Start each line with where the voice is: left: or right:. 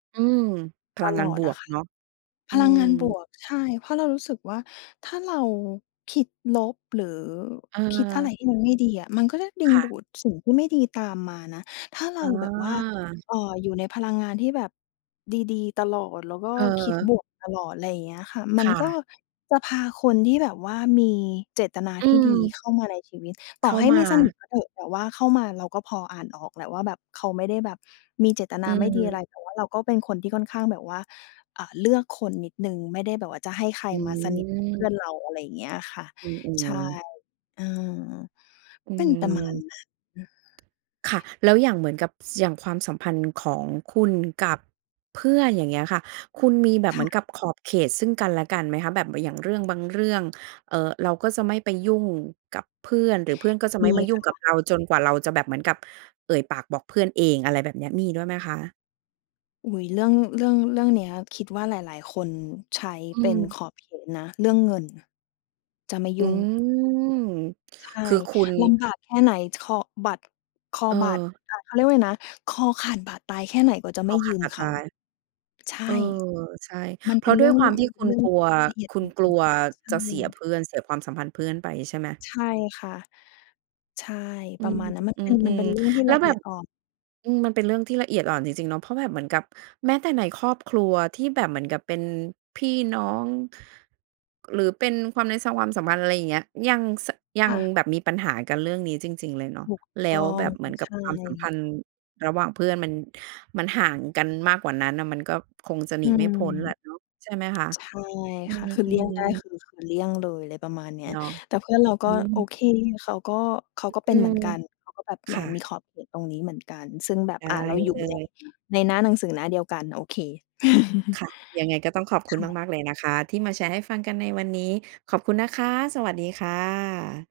right: อืม พ
left: ต
right: ลังง
left: ล
right: าน
left: อ
right: บ
left: ดอ
right: ว
left: ะ
right: ก
left: ค่ะ
right: เนาะ อ
left: พ
right: ื
left: ลังงานบ
right: ม
left: วก ใช่ เพราะเรารู้สึกว่า ถ้าเราคิดลบ หรือคิดอะไร
right: เออ
left: ที่มันไม่ดีอะ มันก็จะดึ
right: ค
left: ง
right: ่
left: ด
right: ะ
left: ูดสิ่งที่ไม่ดีตามมานะ ถ้าเ
right: เ
left: ราแบบว่า
right: ออ
left: เอ่อ อยู่ในพลังงานที่แบบดี ๆ ตลอด แล้วก็คิด
right: เออ
left: บวกตลอด ไรอย่างเงี้ยค่ะ ม
right: ค
left: ัน
right: ่
left: ก็
right: ะ
left: จะพาคนที่แบบว่า มีเจตนา
right: อื
left: ที่ดี
right: ม
left: เข้ามาในชีวิต ต
right: เข
left: ่อ
right: ้า
left: ให้
right: ม
left: ไม
right: า
left: ่สนิทก็เถอะ แต่ว่าเข้ามาเราก็พออ่านออกแหละว่าแบบเขาไม่ได้แบบมีเจตน
right: อื
left: าไม่ดีอ
right: ม
left: ะไร แต่ว่าเราก็เป็นคนที่ค่อนข้างแบบว่า อ่า เลือกคนนิดหนึ่ง ไม่ได้แบบว่าจะให้ใครมาสนิท เพื่อ
right: หือ
left: นเรา อะไรอย่างเงี้ยอะค่ะ
right: อื
left: ใช่
right: ม ๆ
left: เออ
right: อื
left: เป็นประ
right: ม
left: มาณนั้น
right: ค่ะ แล้วอย่างเหมือนกับ ส อย่างความสัมพันธ์ของคุณกับเพื่อน อย่างเงี้ยค่ะ คุณมีแบบ
left: ค
right: เห
left: ่
right: มือน
left: ะ
right: กับขอบเขตซึ่งกันและกันไหมคะ? แบบ ม อย่างเรื่องบางเรื่อง เอ่อ เราก็จะไม่ไปยุ่งกับเพื่อน หรือเพื่อนก็จะ
left: ม
right: ไม่
left: ี
right: มายุ
left: ค
right: ่ง
left: ่
right: ก
left: ะ
right: ับเรา จนกว่าเราจะแบบเหมือนกับเอ่ยปากบอกเพื่อนเอง อะไรแบบเนี้ย มีด้วยไหมคะ?
left: อุ๊ย เรื่อง เรื่อง เรื่องเนี้ยคิดว่า หลาย ๆ คนใช้
right: อื
left: เป็น
right: ม
left: ขอบเขตนะ เรื่องเงิน จะไม่
right: อ
left: ย
right: ื
left: ุ่ง
right: ม
left: ใช่
right: คือคุณ
left: ลำบากแค่ไหน คอบัตร คอ
right: เอ
left: บาด
right: อ
left: อ่า เขาเรียกว่าอะไรนะ คอขาดบาดตายแค่ไหน ก็จะ
right: ค
left: ไม่
right: อข
left: ยื
right: าด
left: ม
right: บาด
left: เข
right: ต
left: า
right: าย
left: ใช่
right: เออ ใช่
left: มัน
right: เพ
left: เป
right: ร
left: ็
right: า
left: น
right: ะ
left: เร
right: ด
left: ื
right: ้
left: ่
right: ว
left: อ
right: ย
left: ง
right: ความท
left: ม
right: ี
left: ั
right: ่
left: นเป็
right: ค
left: น
right: ุ
left: เ
right: ณ
left: รื่อง
right: กลัว
left: ละเอียด
right: คุ
left: อ่
right: ณ
left: อ
right: กล
left: น
right: ัว
left: ใช
right: จะเสีย
left: ่
right: เพื่อน เสียความสัมพันธ์เพื่อนไป ใช่ไหม?
left: ใช่ค่ะ ใช่
right: อื
left: ประ
right: ม
left: มาณนั้น มัน
right: อื
left: เป็น มันเ
right: ม
left: ป็นเรื่องที่
right: ๆ แล้
left: ล
right: ว
left: ะเ
right: แบ
left: อีย
right: บ
left: ดอ่อน
right: อืม มันเป็นเรื่องที่ละเอียดอ่อนจริง ๆ เนาะ เพราะแบบเหมือนกับ แม้แต่ในครอบครัวที่แบบเหมือนกับเป็นพี่น้อง หรือเป็นความใน ส ความสัมพันธ์ ไรอย่างเงี้ย ยัง ส ยั
left: ค
right: ง
left: ่ะ
right: แบบมีปัญหากันเรื่องนี้จริง ๆ เลยเนาะ
left: ถูก
right: แล้
left: ต้อ
right: วแบ
left: ง
right: บเหมือนกั
left: ใช
right: บความสัมพั
left: ่
right: นธ์ระหว่างเพื่อน มัน มันห่างกันมากกว่านั้นน่ะ มันก็คงจะหน
left: อ
right: ี
left: ื
right: ไม่
left: ม
right: พ้นแหละเนาะ ใช่ไหมคะ?
left: ใช่
right: อื
left: ค่ะ คือเลี่ยง
right: ม
left: ได้
right: ๆ
left: คือ คือเลี่ยงเลย อะไรประมาณนี้
right: เนาะ
left: แต่เพื่อนเราก
right: อ
left: ็
right: ื
left: โอ
right: ม
left: เค เขาก็ เขา
right: อ
left: ก็เ
right: อ
left: ป
right: ื
left: ็นเหม
right: ม
left: ือนกัน เขาก็แบบ
right: ค
left: มา
right: ่
left: มี
right: ะ
left: ขอบเขตตรงนี้เหมือนกัน ซึ่งแบบ
right: ได
left: อะ
right: ้
left: เราอยู่
right: เล
left: ใน
right: ย
left: ในหน้าหนังสือหน้าเดียวกันโอเค
right: ค่ะ ยังไงก็ต้องขอบคุ
left: ค
right: ณ
left: ่ะ
right: มาก ๆ เลยนะคะ ที่มาแชร์ให้ฟังกันในวันนี้ ขอบคุณนะคะ สวัสดีค่ะ